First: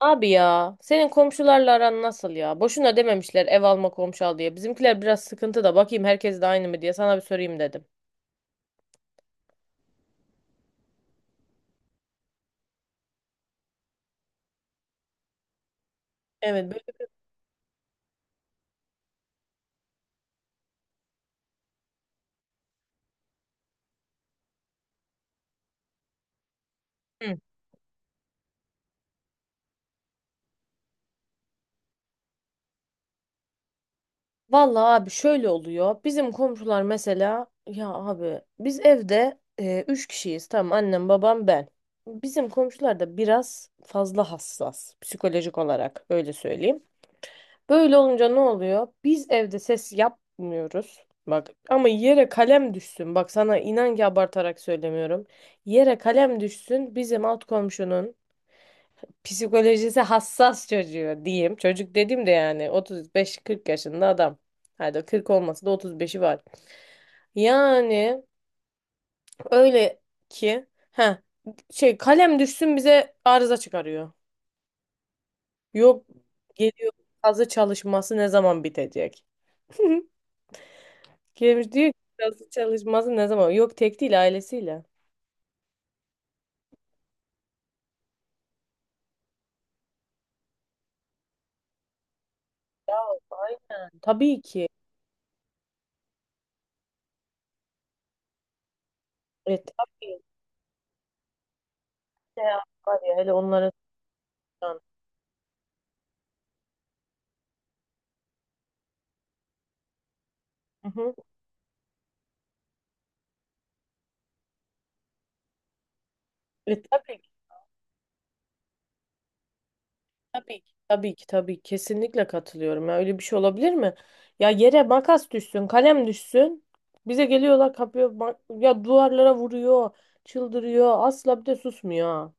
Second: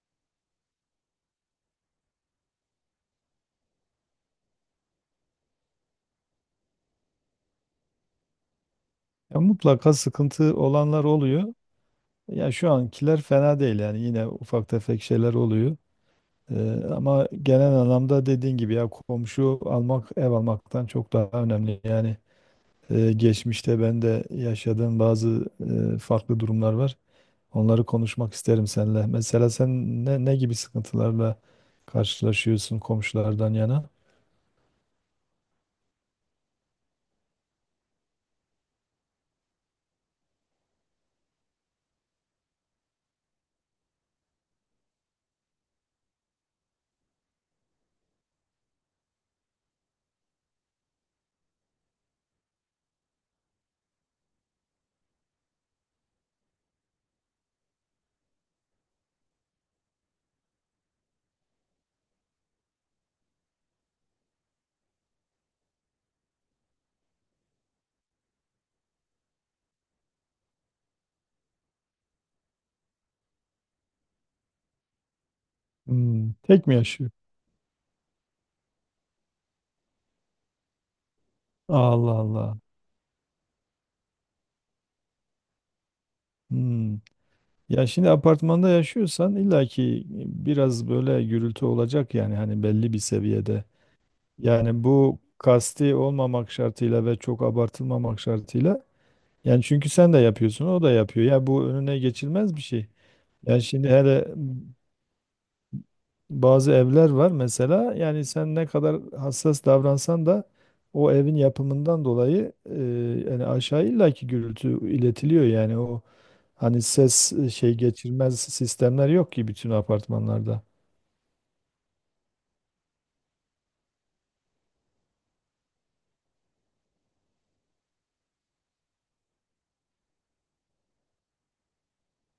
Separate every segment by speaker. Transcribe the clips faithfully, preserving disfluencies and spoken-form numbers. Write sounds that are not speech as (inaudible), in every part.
Speaker 1: Abi ya senin komşularla aran nasıl ya? Boşuna dememişler ev alma komşu al diye. Bizimkiler biraz sıkıntı da bakayım herkes de aynı mı diye sana bir sorayım dedim.
Speaker 2: Ya mutlaka sıkıntı olanlar oluyor. Ya şu ankiler fena değil yani yine ufak tefek şeyler oluyor.
Speaker 1: Evet böyle.
Speaker 2: Ee, ama genel anlamda dediğin gibi ya komşu almak ev almaktan çok daha önemli. Yani e, geçmişte ben de yaşadığım bazı e, farklı durumlar var.
Speaker 1: Hı.
Speaker 2: Onları konuşmak isterim seninle. Mesela sen ne, ne gibi sıkıntılarla karşılaşıyorsun komşulardan yana?
Speaker 1: Vallahi abi şöyle oluyor. Bizim komşular mesela ya abi biz evde e, üç kişiyiz. Tamam annem babam ben. Bizim komşular da biraz fazla hassas psikolojik olarak öyle söyleyeyim. Böyle olunca ne oluyor? Biz evde ses yapmıyoruz. Bak ama yere kalem düşsün. Bak sana inan ki abartarak söylemiyorum. Yere kalem düşsün bizim alt komşunun psikolojisi hassas çocuğu diyeyim. Çocuk dedim de yani otuz beş kırk yaşında adam. Hadi kırk olmasa da otuz beşi var. Yani öyle ki ha şey kalem düşsün bize arıza çıkarıyor. Yok
Speaker 2: Hmm, tek mi
Speaker 1: geliyor
Speaker 2: yaşıyor?
Speaker 1: kazı çalışması ne zaman bitecek? (laughs) Gelmiş diyor ki
Speaker 2: Allah
Speaker 1: nasıl
Speaker 2: Allah.
Speaker 1: çalışması ne zaman? Yok tek değil ailesiyle.
Speaker 2: Hmm. Ya şimdi apartmanda yaşıyorsan illaki biraz böyle gürültü olacak, yani hani belli
Speaker 1: Ya
Speaker 2: bir seviyede.
Speaker 1: aynen. Tabii ki.
Speaker 2: Yani bu kasti olmamak şartıyla ve çok abartılmamak şartıyla.
Speaker 1: E
Speaker 2: Yani çünkü sen de
Speaker 1: tabii.
Speaker 2: yapıyorsun, o da yapıyor. Ya bu önüne
Speaker 1: Ne
Speaker 2: geçilmez bir
Speaker 1: ya,
Speaker 2: şey.
Speaker 1: var ya hele
Speaker 2: Yani
Speaker 1: onlara
Speaker 2: şimdi hele
Speaker 1: soran.
Speaker 2: bazı evler var mesela, yani sen ne kadar hassas davransan da
Speaker 1: Hı
Speaker 2: o
Speaker 1: hı.
Speaker 2: evin yapımından dolayı e, yani aşağı illaki gürültü iletiliyor, yani o.
Speaker 1: E
Speaker 2: Hani
Speaker 1: tabii ki.
Speaker 2: ses e, şey geçirmez sistemler yok ki bütün
Speaker 1: Tabii
Speaker 2: apartmanlarda.
Speaker 1: ki. Tabii ki tabii ki, kesinlikle katılıyorum ya, öyle bir şey olabilir mi? Ya yere makas düşsün, kalem düşsün. Bize geliyorlar kapıyor ma- ya duvarlara vuruyor, çıldırıyor. Asla bir de susmuyor. Ha.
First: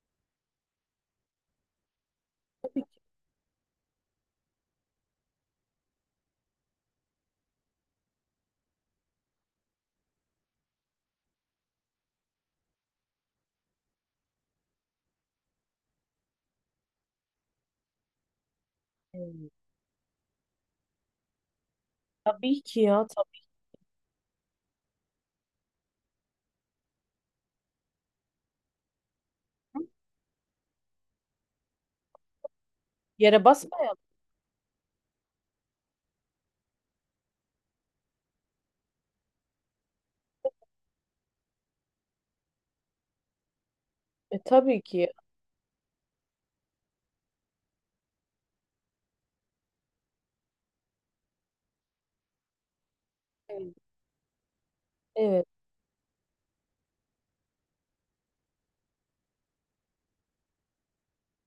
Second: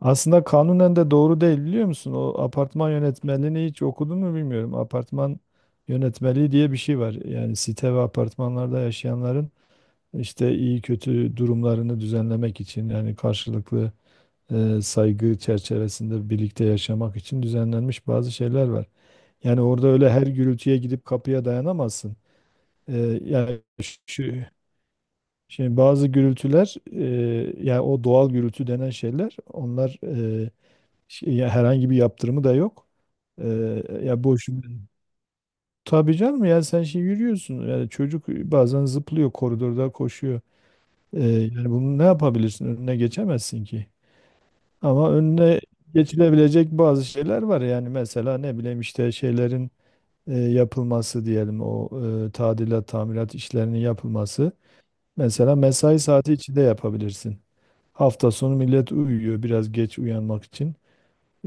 Speaker 2: Aslında kanunen de doğru değil, biliyor musun? O apartman yönetmeliğini hiç okudun mu bilmiyorum. Apartman yönetmeliği diye bir şey var. Yani site ve apartmanlarda yaşayanların işte iyi kötü durumlarını düzenlemek için, yani karşılıklı e, saygı çerçevesinde birlikte yaşamak için düzenlenmiş bazı şeyler var.
Speaker 1: Hmm.
Speaker 2: Yani orada öyle her gürültüye gidip kapıya dayanamazsın.
Speaker 1: Tabii ki
Speaker 2: E,
Speaker 1: ya tabii.
Speaker 2: yani şu Şimdi bazı gürültüler, e, yani o doğal gürültü denen şeyler, onlar e, şey- ya herhangi bir yaptırımı da yok.
Speaker 1: Yere
Speaker 2: E,
Speaker 1: basma ya.
Speaker 2: Ya boş. Tabii canım, yani sen şey yürüyorsun. Yani çocuk bazen zıplıyor, koridorda koşuyor. E, yani bunu ne yapabilirsin? Önüne geçemezsin ki.
Speaker 1: E tabii ki.
Speaker 2: Ama önüne geçilebilecek bazı şeyler var. Yani mesela ne bileyim, işte şeylerin e, yapılması, diyelim o e, tadilat tamirat
Speaker 1: Evet.
Speaker 2: işlerinin yapılması.
Speaker 1: Evet.
Speaker 2: Mesela mesai saati içinde yapabilirsin. Hafta sonu millet uyuyor biraz geç uyanmak için.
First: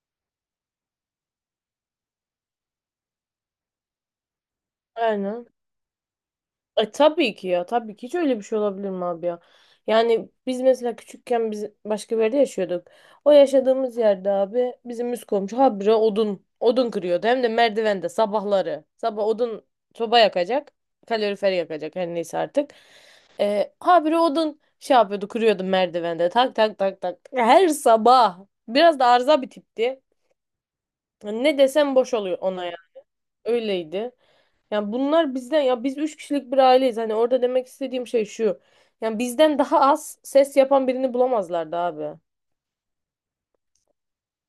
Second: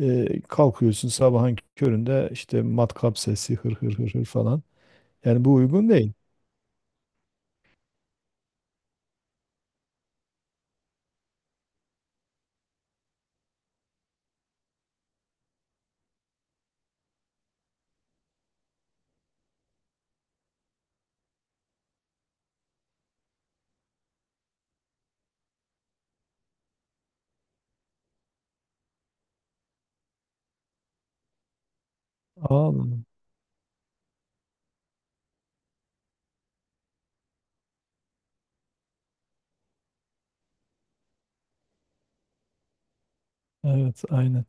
Speaker 2: Ee, kalkıyorsun sabahın köründe, işte matkap sesi hır hır hır hır falan. Yani
Speaker 1: Aynen.
Speaker 2: bu uygun değil.
Speaker 1: E tabii ki ya tabii ki, hiç öyle bir şey olabilir mi abi ya? Yani biz mesela küçükken biz başka bir yerde yaşıyorduk. O yaşadığımız yerde abi bizim üst komşu habire odun odun kırıyordu. Hem de merdivende sabahları. Sabah odun soba yakacak. Kalorifer yakacak her neyse artık. E, habire odun şey yapıyordu kırıyordu merdivende. Tak tak tak tak. Her sabah. Biraz da arıza bir tipti. Ne desem boş oluyor ona ya.
Speaker 2: Anladım.
Speaker 1: Öyleydi. Yani bunlar bizden, ya biz üç kişilik bir aileyiz. Hani orada demek istediğim şey şu. Yani bizden daha az ses yapan birini bulamazlardı abi.
Speaker 2: Evet, aynen.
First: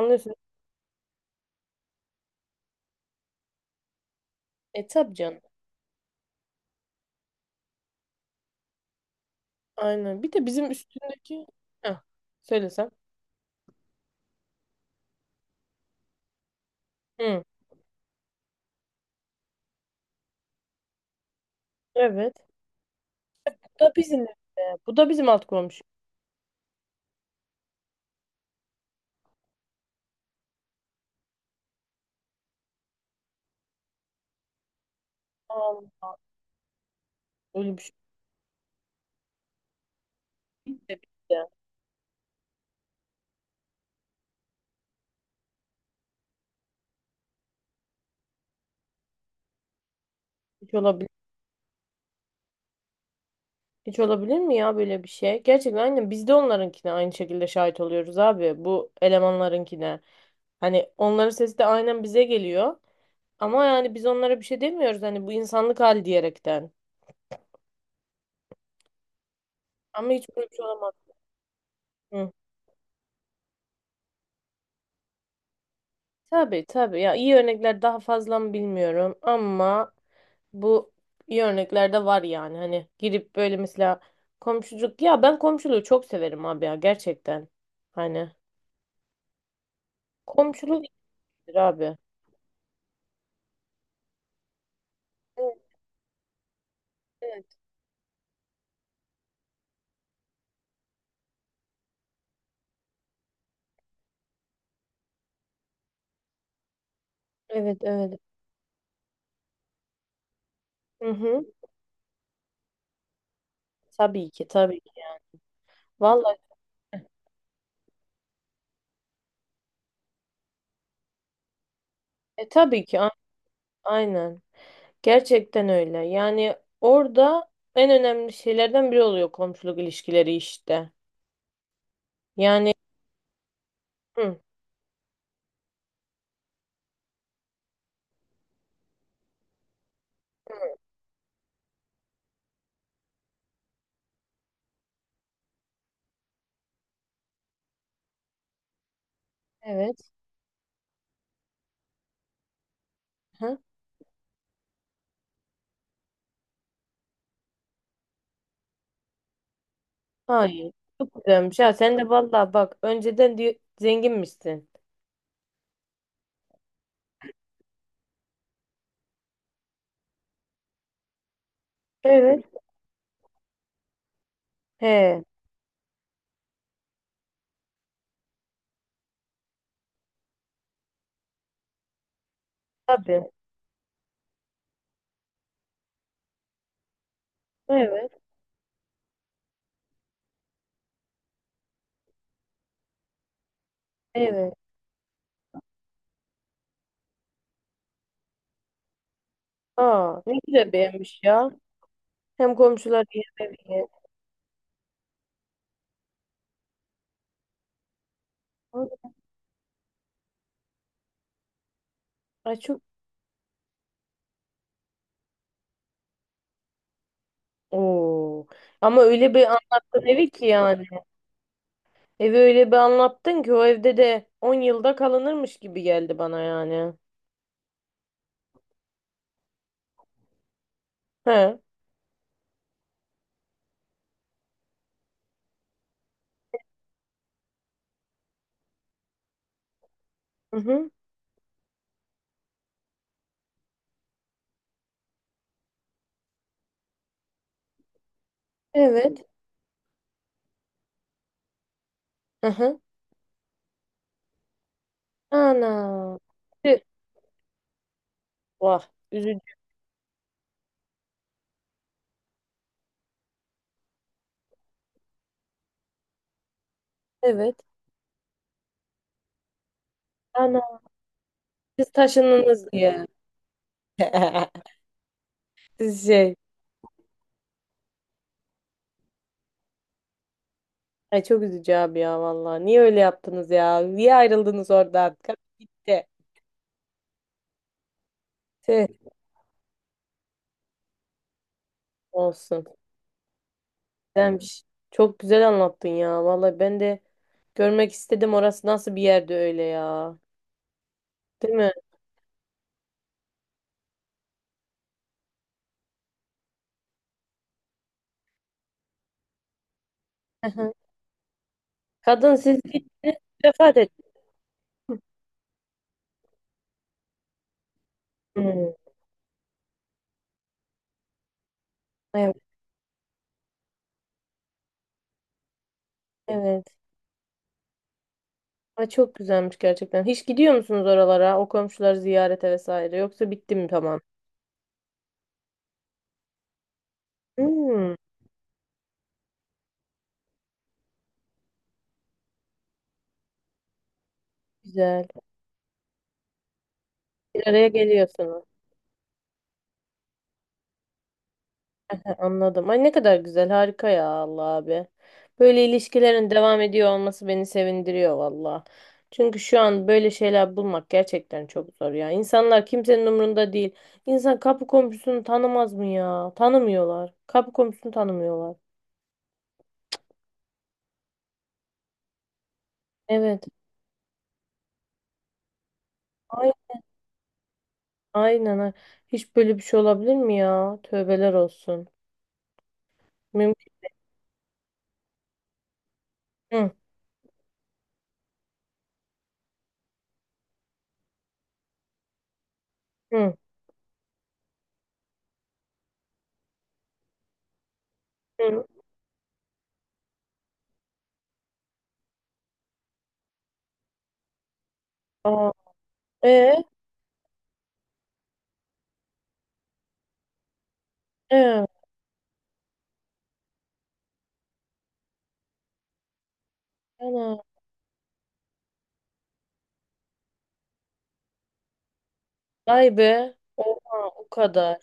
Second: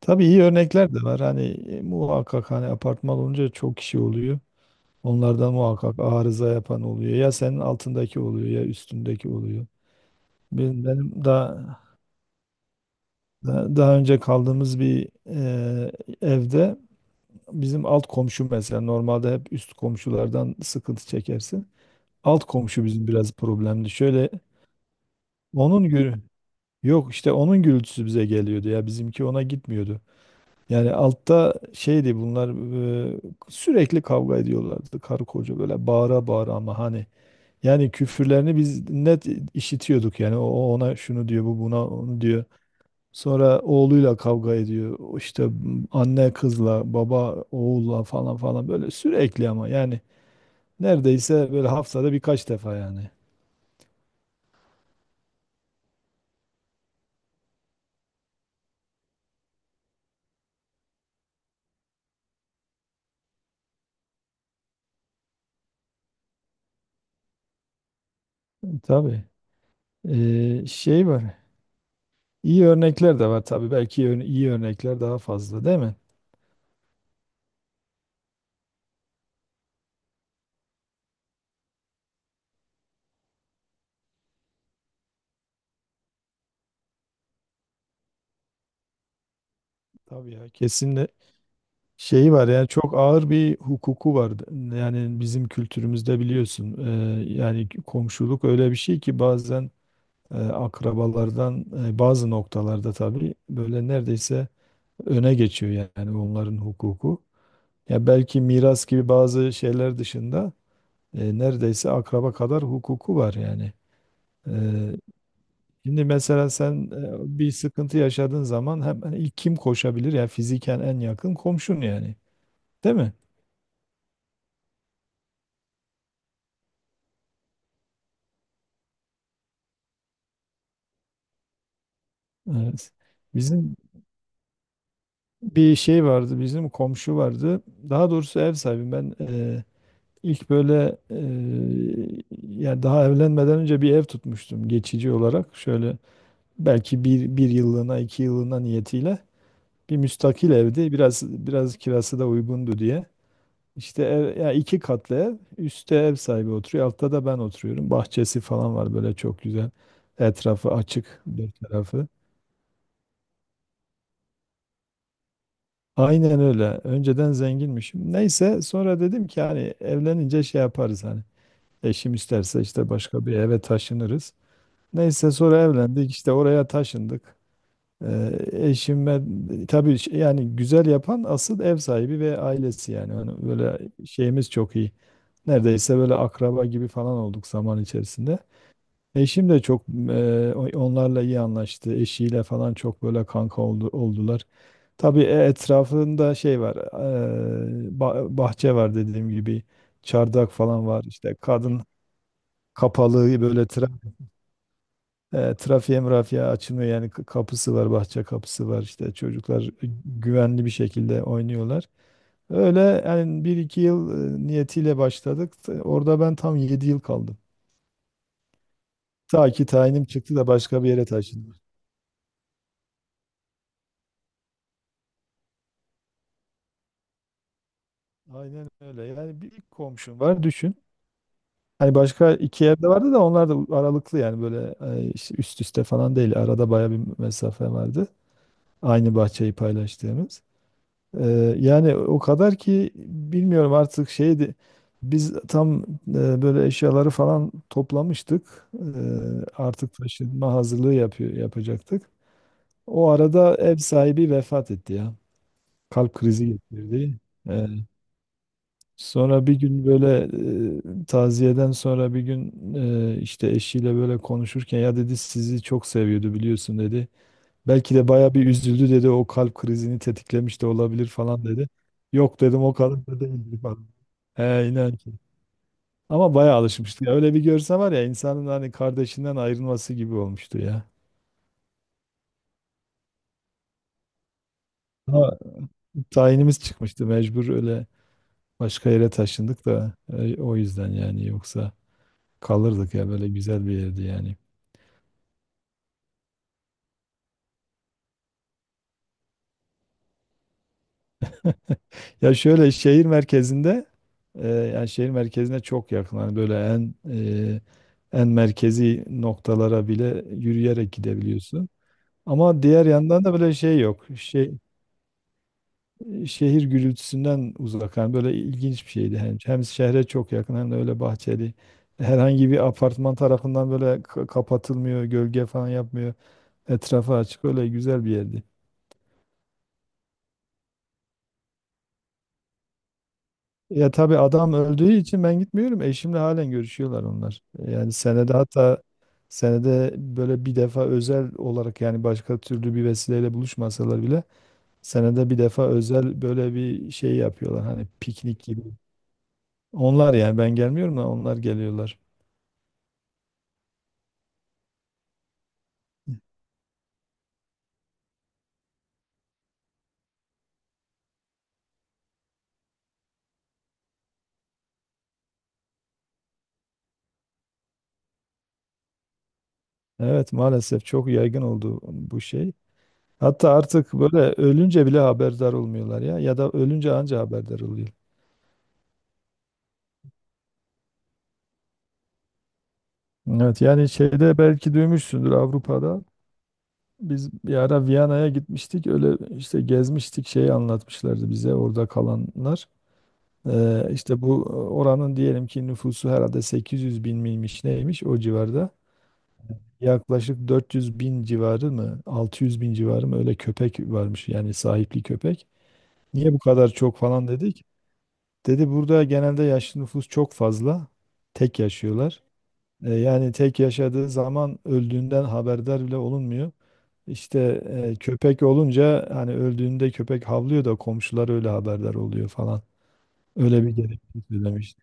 Speaker 2: Tabii iyi örnekler de var. Hani e, muhakkak, hani apartman olunca çok kişi oluyor.
Speaker 1: E tabii canım.
Speaker 2: Onlardan muhakkak arıza yapan oluyor. Ya senin altındaki oluyor, ya üstündeki oluyor.
Speaker 1: Aynen. Bir de bizim
Speaker 2: Benim, benim
Speaker 1: üstündeki.
Speaker 2: daha,
Speaker 1: Heh, söylesem.
Speaker 2: daha daha önce kaldığımız bir e, evde,
Speaker 1: Hı.
Speaker 2: bizim alt komşu mesela, normalde hep üst komşulardan sıkıntı çekersin. Alt
Speaker 1: Evet.
Speaker 2: komşu bizim biraz
Speaker 1: Bu
Speaker 2: problemli.
Speaker 1: da bizim
Speaker 2: Şöyle,
Speaker 1: evde. Bu da bizim alt komşu.
Speaker 2: onun gürü yok, işte onun gürültüsü bize geliyordu, ya bizimki ona gitmiyordu. Yani altta şeydi bunlar, e, sürekli kavga ediyorlardı karı koca böyle
Speaker 1: Aa,
Speaker 2: bağıra bağıra, ama hani,
Speaker 1: öyle bir
Speaker 2: yani
Speaker 1: şey.
Speaker 2: küfürlerini biz net işitiyorduk. Yani o o
Speaker 1: Biz
Speaker 2: ona
Speaker 1: de,
Speaker 2: şunu
Speaker 1: biz de.
Speaker 2: diyor, bu buna onu diyor. Sonra oğluyla kavga ediyor. O İşte anne kızla, baba oğulla falan falan, böyle sürekli, ama yani
Speaker 1: Hiç olabilir.
Speaker 2: neredeyse böyle haftada birkaç defa yani.
Speaker 1: Hiç olabilir mi ya böyle bir şey? Gerçekten aynen biz de onlarınkine aynı şekilde şahit oluyoruz abi. Bu elemanlarınkine. Hani onların sesi de aynen bize geliyor. Ama yani biz onlara bir şey demiyoruz hani, bu insanlık hali diyerekten.
Speaker 2: Tabii.
Speaker 1: Ama hiç böyle bir şey
Speaker 2: Ee,
Speaker 1: olamaz.
Speaker 2: şey var.
Speaker 1: Hı.
Speaker 2: İyi örnekler de var tabii. Belki ön- iyi örnekler daha fazla, değil mi?
Speaker 1: Tabii tabii, ya iyi örnekler daha fazla mı bilmiyorum ama bu iyi örnekler de var yani. Hani girip böyle mesela komşuluk, ya ben komşuluğu çok severim abi ya, gerçekten. Hani
Speaker 2: Tabii ya,
Speaker 1: komşuluk
Speaker 2: kesinlikle
Speaker 1: iyidir abi.
Speaker 2: şeyi var yani, çok ağır bir hukuku var. Yani bizim
Speaker 1: Evet
Speaker 2: kültürümüzde biliyorsun. Ee,
Speaker 1: evet.
Speaker 2: yani komşuluk öyle bir şey ki, bazen e, akrabalardan e, bazı noktalarda tabii böyle neredeyse öne geçiyor yani, onların hukuku.
Speaker 1: Evet
Speaker 2: Ya
Speaker 1: evet.
Speaker 2: belki miras gibi bazı şeyler dışında
Speaker 1: Hı
Speaker 2: e,
Speaker 1: hı.
Speaker 2: neredeyse akraba kadar hukuku var yani.
Speaker 1: Tabii ki
Speaker 2: E,
Speaker 1: tabii ki.
Speaker 2: Şimdi
Speaker 1: Vallahi
Speaker 2: mesela sen e, bir sıkıntı yaşadığın zaman hemen ilk kim koşabilir? Ya fiziken en yakın komşun yani.
Speaker 1: e, tabii
Speaker 2: Değil
Speaker 1: ki a-
Speaker 2: mi?
Speaker 1: aynen. Gerçekten öyle. Yani orada en önemli şeylerden biri oluyor komşuluk ilişkileri işte. Yani
Speaker 2: Evet. Bizim
Speaker 1: hı,
Speaker 2: bir şey vardı, bizim komşu vardı. Daha doğrusu ev sahibi, ben e, ilk böyle e, yani daha evlenmeden önce bir ev tutmuştum geçici olarak. Şöyle belki bir, bir yıllığına iki yıllığına niyetiyle, bir
Speaker 1: evet.
Speaker 2: müstakil evdi. Biraz biraz kirası da uygundu diye.
Speaker 1: Hı,
Speaker 2: İşte ev, ya iki katlı ev. Üstte ev sahibi oturuyor, altta da ben oturuyorum. Bahçesi falan var, böyle çok güzel. Etrafı
Speaker 1: hayır. Çok
Speaker 2: açık
Speaker 1: güzelmiş
Speaker 2: dört
Speaker 1: ha. Sen
Speaker 2: tarafı.
Speaker 1: de vallahi bak önceden diyor, zenginmişsin.
Speaker 2: Aynen öyle. Önceden zenginmişim. Neyse, sonra dedim ki hani evlenince şey yaparız hani. Eşim
Speaker 1: Evet.
Speaker 2: isterse işte başka bir eve taşınırız.
Speaker 1: He.
Speaker 2: Neyse, sonra evlendik, işte oraya taşındık. Ee, eşim tabii ş- yani güzel yapan asıl ev sahibi ve ailesi yani.
Speaker 1: Tabii.
Speaker 2: Hani böyle şeyimiz çok iyi. Neredeyse böyle akraba gibi falan olduk zaman
Speaker 1: Evet.
Speaker 2: içerisinde. Eşim de çok e, o- onlarla iyi anlaştı. Eşiyle falan çok böyle kanka oldu, oldular.
Speaker 1: Evet.
Speaker 2: Tabii e, etrafında şey var, e, ba- bahçe var dediğim gibi.
Speaker 1: Aa, ne
Speaker 2: Çardak
Speaker 1: güzel
Speaker 2: falan var.
Speaker 1: beğenmiş
Speaker 2: İşte
Speaker 1: ya.
Speaker 2: kadın
Speaker 1: Hem komşular
Speaker 2: kapalı
Speaker 1: hem
Speaker 2: böyle,
Speaker 1: evi.
Speaker 2: e, trafiğe mırafiğe açılmıyor yani, k- kapısı var, bahçe kapısı var, işte çocuklar güvenli bir şekilde oynuyorlar.
Speaker 1: Ay
Speaker 2: Öyle
Speaker 1: çok.
Speaker 2: yani, bir iki yıl e, niyetiyle başladık. T- Orada ben tam yedi yıl kaldım.
Speaker 1: Oo. Ama öyle bir
Speaker 2: Ta ki
Speaker 1: anlattın
Speaker 2: tayinim
Speaker 1: evi
Speaker 2: çıktı
Speaker 1: ki
Speaker 2: da başka
Speaker 1: yani.
Speaker 2: bir yere taşındım.
Speaker 1: Evi öyle bir anlattın ki o evde de on yılda kalınırmış gibi geldi bana yani.
Speaker 2: Aynen öyle. Yani bir ilk komşum var, düşün.
Speaker 1: He.
Speaker 2: Hani başka iki evde vardı da, onlar da aralıklı yani, böyle e, işte üst üste falan değil. Arada baya bir mesafe vardı. Aynı bahçeyi paylaştığımız.
Speaker 1: Hı hı.
Speaker 2: Eee, yani o kadar ki, bilmiyorum artık, şeydi. Biz tam eee, böyle eşyaları falan toplamıştık. Eee,
Speaker 1: Evet.
Speaker 2: artık taşınma hazırlığı yapıyor, yapacaktık.
Speaker 1: Hı hı.
Speaker 2: O arada ev sahibi vefat etti ya.
Speaker 1: Ana.
Speaker 2: Kalp krizi
Speaker 1: Tüh.
Speaker 2: geçirdi. Eee,
Speaker 1: Vah.
Speaker 2: Sonra bir
Speaker 1: Üzücü.
Speaker 2: gün böyle, eee, taziyeden sonra bir gün eee, işte eşiyle böyle konuşurken, ya dedi, sizi çok seviyordu biliyorsun, dedi.
Speaker 1: Evet.
Speaker 2: Belki de baya bir üzüldü, dedi. O kalp krizini tetiklemiş de
Speaker 1: Ana.
Speaker 2: olabilir falan, dedi.
Speaker 1: Siz
Speaker 2: Yok dedim,
Speaker 1: taşındınız
Speaker 2: o
Speaker 1: diye.
Speaker 2: kadar da değildir falan.
Speaker 1: (laughs)
Speaker 2: He, inan ki.
Speaker 1: Siz
Speaker 2: Ama
Speaker 1: şey.
Speaker 2: baya alışmıştı. Ya öyle bir görse var ya insanın, hani kardeşinden ayrılması gibi olmuştu ya.
Speaker 1: Ay çok üzücü abi ya vallahi. Niye öyle yaptınız ya? Niye ayrıldınız oradan? Kadın
Speaker 2: Ama
Speaker 1: gitti.
Speaker 2: tayinimiz çıkmıştı, mecbur öyle
Speaker 1: Tüh.
Speaker 2: başka yere taşındık da, e, o yüzden yani, yoksa
Speaker 1: Olsun.
Speaker 2: kalırdık, ya böyle güzel bir yerdi yani.
Speaker 1: Güzelmiş. Çok güzel anlattın ya. Vallahi ben de görmek istedim. Orası nasıl bir yerde öyle ya. Değil mi?
Speaker 2: Ya şöyle, şehir merkezinde e, yani şehir merkezine çok yakın. Hani böyle en e, en merkezi noktalara bile
Speaker 1: Hı hı.
Speaker 2: yürüyerek gidebiliyorsun.
Speaker 1: Kadın siz
Speaker 2: Ama diğer
Speaker 1: gittiniz.
Speaker 2: yandan da böyle
Speaker 1: Vefat
Speaker 2: şey
Speaker 1: etti.
Speaker 2: yok. Şey, şehir gürültüsünden uzak. Yani böyle
Speaker 1: Hı.
Speaker 2: ilginç bir şeydi. Hem, hem şehre çok yakın, hem de öyle bahçeli.
Speaker 1: Evet.
Speaker 2: Herhangi bir apartman tarafından böyle ka- kapatılmıyor, gölge falan yapmıyor.
Speaker 1: Evet.
Speaker 2: Etrafı açık, öyle güzel bir yerdi.
Speaker 1: Ay çok güzelmiş gerçekten. Hiç gidiyor musunuz oralara? O komşuları ziyarete vesaire. Yoksa bitti mi
Speaker 2: Ya
Speaker 1: tamam?
Speaker 2: tabii adam öldüğü için ben gitmiyorum. Eşimle halen görüşüyorlar onlar. Yani
Speaker 1: Hmm,
Speaker 2: senede, hatta senede böyle bir defa özel olarak, yani başka türlü bir vesileyle buluşmasalar bile
Speaker 1: güzel.
Speaker 2: senede bir defa özel böyle bir şey
Speaker 1: Bir
Speaker 2: yapıyorlar.
Speaker 1: araya
Speaker 2: Hani
Speaker 1: geliyorsunuz.
Speaker 2: piknik gibi. Onlar, yani ben gelmiyorum da onlar geliyorlar.
Speaker 1: He, anladım. Ay ne kadar güzel. Harika ya Allah abi. Böyle ilişkilerin devam ediyor olması beni sevindiriyor valla. Çünkü şu an böyle şeyler bulmak gerçekten çok zor ya. İnsanlar kimsenin umurunda değil. İnsan kapı komşusunu tanımaz mı ya? Tanımıyorlar. Kapı komşusunu tanımıyorlar.
Speaker 2: Evet, maalesef çok yaygın oldu bu şey.
Speaker 1: Evet.
Speaker 2: Hatta artık böyle ölünce bile haberdar olmuyorlar, ya ya da
Speaker 1: Ay-
Speaker 2: ölünce anca haberdar oluyor.
Speaker 1: Aynen. Ha. Hiç böyle bir şey olabilir mi ya? Tövbeler olsun.
Speaker 2: Evet,
Speaker 1: Mümkün.
Speaker 2: yani şeyde belki duymuşsundur, Avrupa'da.
Speaker 1: Hı,
Speaker 2: Biz bir ara Viyana'ya gitmiştik. Öyle işte gezmiştik. Şeyi anlatmışlardı bize orada kalanlar.
Speaker 1: hı,
Speaker 2: Ee, işte bu oranın diyelim ki nüfusu herhalde sekiz yüz bin miymiş neymiş, o
Speaker 1: hı.
Speaker 2: civarda. Yaklaşık dört yüz bin civarı mı, altı yüz bin civarı mı, öyle köpek varmış, yani sahipli köpek.
Speaker 1: Aa,
Speaker 2: Niye bu
Speaker 1: e,
Speaker 2: kadar çok falan dedik. Dedi burada genelde yaşlı nüfus çok fazla. Tek
Speaker 1: e,
Speaker 2: yaşıyorlar. Ee, yani tek yaşadığı zaman öldüğünden haberdar bile olunmuyor. İşte
Speaker 1: ana.
Speaker 2: e, köpek olunca hani, öldüğünde köpek havlıyor da komşular öyle haberdar oluyor falan.
Speaker 1: Vay be.
Speaker 2: Öyle bir
Speaker 1: Oha,
Speaker 2: gerekçe
Speaker 1: o kadar.
Speaker 2: söylemişti.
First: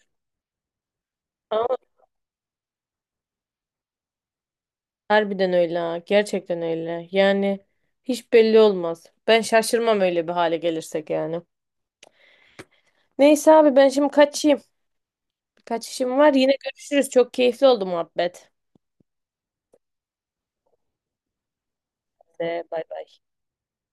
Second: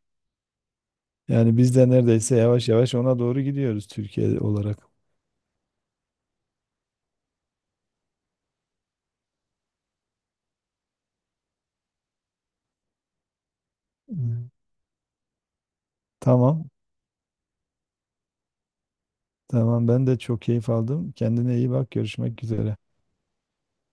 Speaker 2: Yani
Speaker 1: Ama
Speaker 2: biz de neredeyse yavaş yavaş ona doğru gidiyoruz Türkiye olarak.
Speaker 1: harbiden öyle ha. Gerçekten öyle. Yani hiç belli olmaz. Ben şaşırmam öyle bir hale gelirsek yani. Neyse abi ben şimdi
Speaker 2: Hmm.
Speaker 1: kaçayım. Kaç işim var. Yine
Speaker 2: Tamam.
Speaker 1: görüşürüz. Çok keyifli oldu muhabbet.
Speaker 2: Tamam, ben de çok keyif aldım. Kendine iyi bak. Görüşmek
Speaker 1: Ee,
Speaker 2: üzere.
Speaker 1: Bay bay.